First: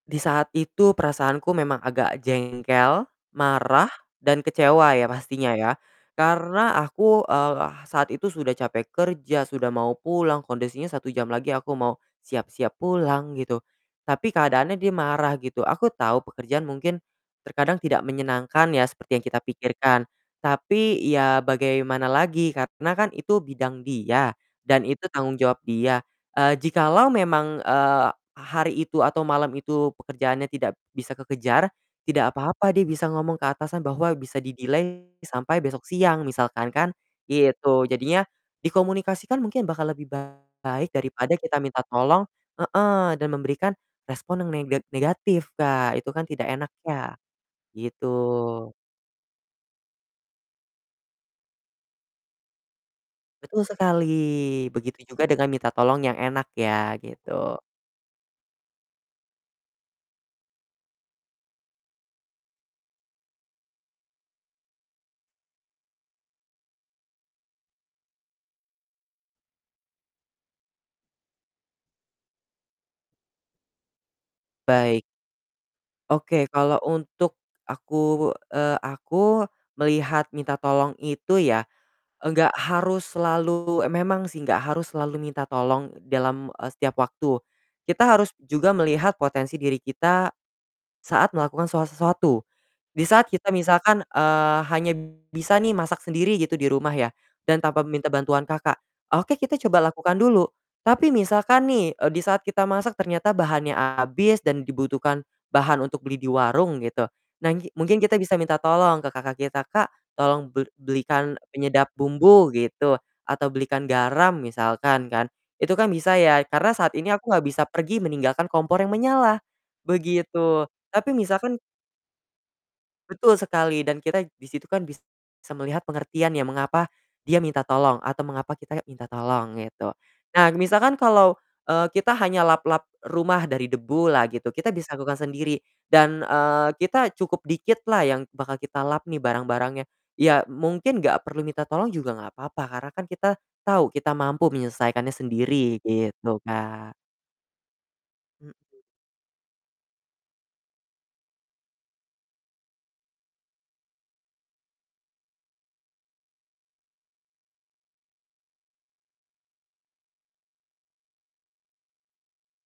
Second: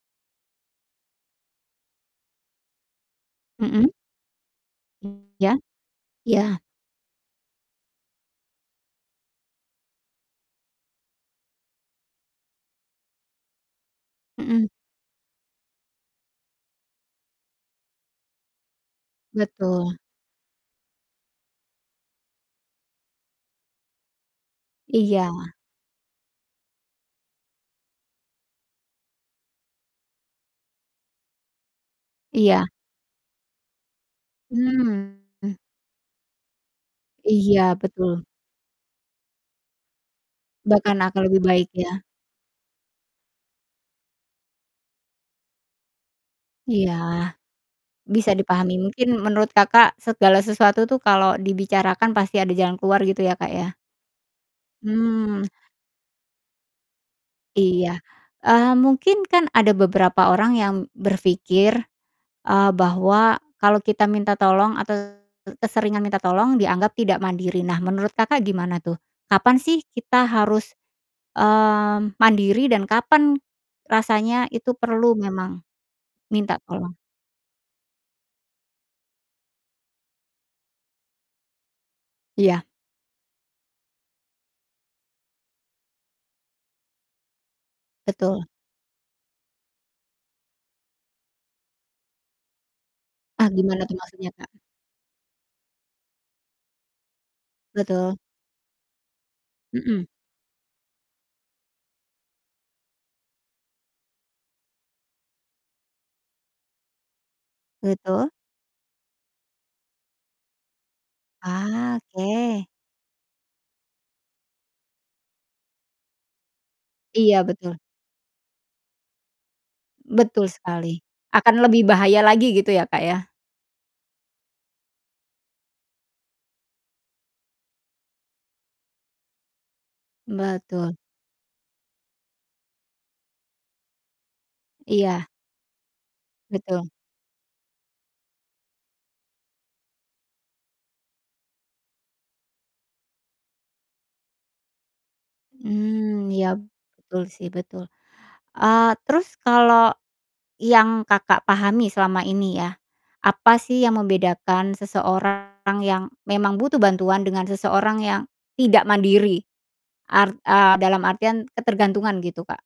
Di saat itu perasaanku memang agak jengkel, marah, Mhm. dan kecewa ya pastinya Iya. ya. Iya. Karena aku, eee, saat itu sudah capek kerja, sudah mau pulang, kondisinya 1 jam lagi aku mau siap-siap pulang gitu. Tapi Mhm. keadaannya dia marah gitu. Aku tahu pekerjaan mungkin terkadang tidak menyenangkan ya seperti yang kita Betul. pikirkan. Tapi ya, bagaimana lagi karena kan itu bidang dia, dan itu tanggung Iya. jawab dia. Eee, jikalau memang, eee, hari itu atau malam itu pekerjaannya tidak bisa kekejar, tidak Iya. apa-apa dia bisa ngomong ke atasan bahwa bisa di delay Mmm. sampai besok siang misalkan kan, Iya gitu. betul. Jadinya dikomunikasikan mungkin bakal lebih baik Bahkan akan daripada lebih kita baik minta ya? tolong heeh, dan memberikan respon neng nega negatif Kak, itu kan tidak enak Iya, ya. Gitu. bisa dipahami mungkin menurut Kakak segala sesuatu tuh kalo dibicarakan pasti ada jalan keluar gitu ya Kak, Betul ya? sekali. Begitu juga Hmm. dengan minta tolong yang enak ya, gitu. Iya, eee, mungkin kan ada beberapa orang yang berpikir, eee, bahwa kalo kita minta tolong atau ke keseringan minta tolong dianggap tidak mandiri. Nah menurut Kakak gimana tuh, kapan sih kita harus, mmm, mandiri dan kapan rasanya itu Baik. perlu memang Oke, minta kalau tolong? untuk aku eee, aku, melihat minta tolong itu ya, enggak Iya. harus selalu memang sih enggak harus selalu minta tolong dalam, eee, setiap waktu. Kita harus Betul. juga melihat potensi diri kita saat melakukan so sesuatu. Di saat Ah, kita gimana tuh misalkan, maksudnya Kak? eee, hanya bisa nih masak sendiri gitu di rumah ya, dan tanpa minta Betul. bantuan kakak. Oke, kita coba Mhm. lakukan dulu. Tapi misalkan nih, eee, di saat kita masak ternyata bahannya habis dan dibutuhkan bahan untuk beli di warung gitu. Nah nggi mungkin kita Betul. bisa minta tolong ke kakak kita, "Kak, tolong bel belikan penyedap Ah, bumbu," oke. gitu. Atau, "belikan garam," misalkan kan. Itu kan bisa ya, karena saat ini aku Iya enggak bisa betul. pergi meninggalkan kompor yang menyala. Betul Begitu. sekali. Tapi misalkan Akan lebih bahaya lagi gitu ya, Kak, ya. Betul sekali. Dan kita di situ kan bisa melihat pengertian ya, mengapa dia minta tolong. Atau mengapa kita minta tolong gitu. Nah misalkan Betul. kalau, eee, kita hanya lap-lap rumah dari debulah gitu, kita bisa lakukan Iya. sendiri. Dan, eee, Betul. kita cukup dikitlah yang bakal kita lap nih barang-barangnya, ya mungkin enggak perlu minta tolong juga enggak apa-apa, karena kan kita tahu, kita mampu menyelesaikannya sendiri, Mmm, gitu ya Kak. betul sih betul. Mhm. Eee, terus kalo yang Kakak pahami selama ini ya. Apa sih yang membedakan seseorang yang memang butuh bantuan dengan seseorang yang tidak mandiri. Art eee, dalam artian ketergantungan gitu Kak.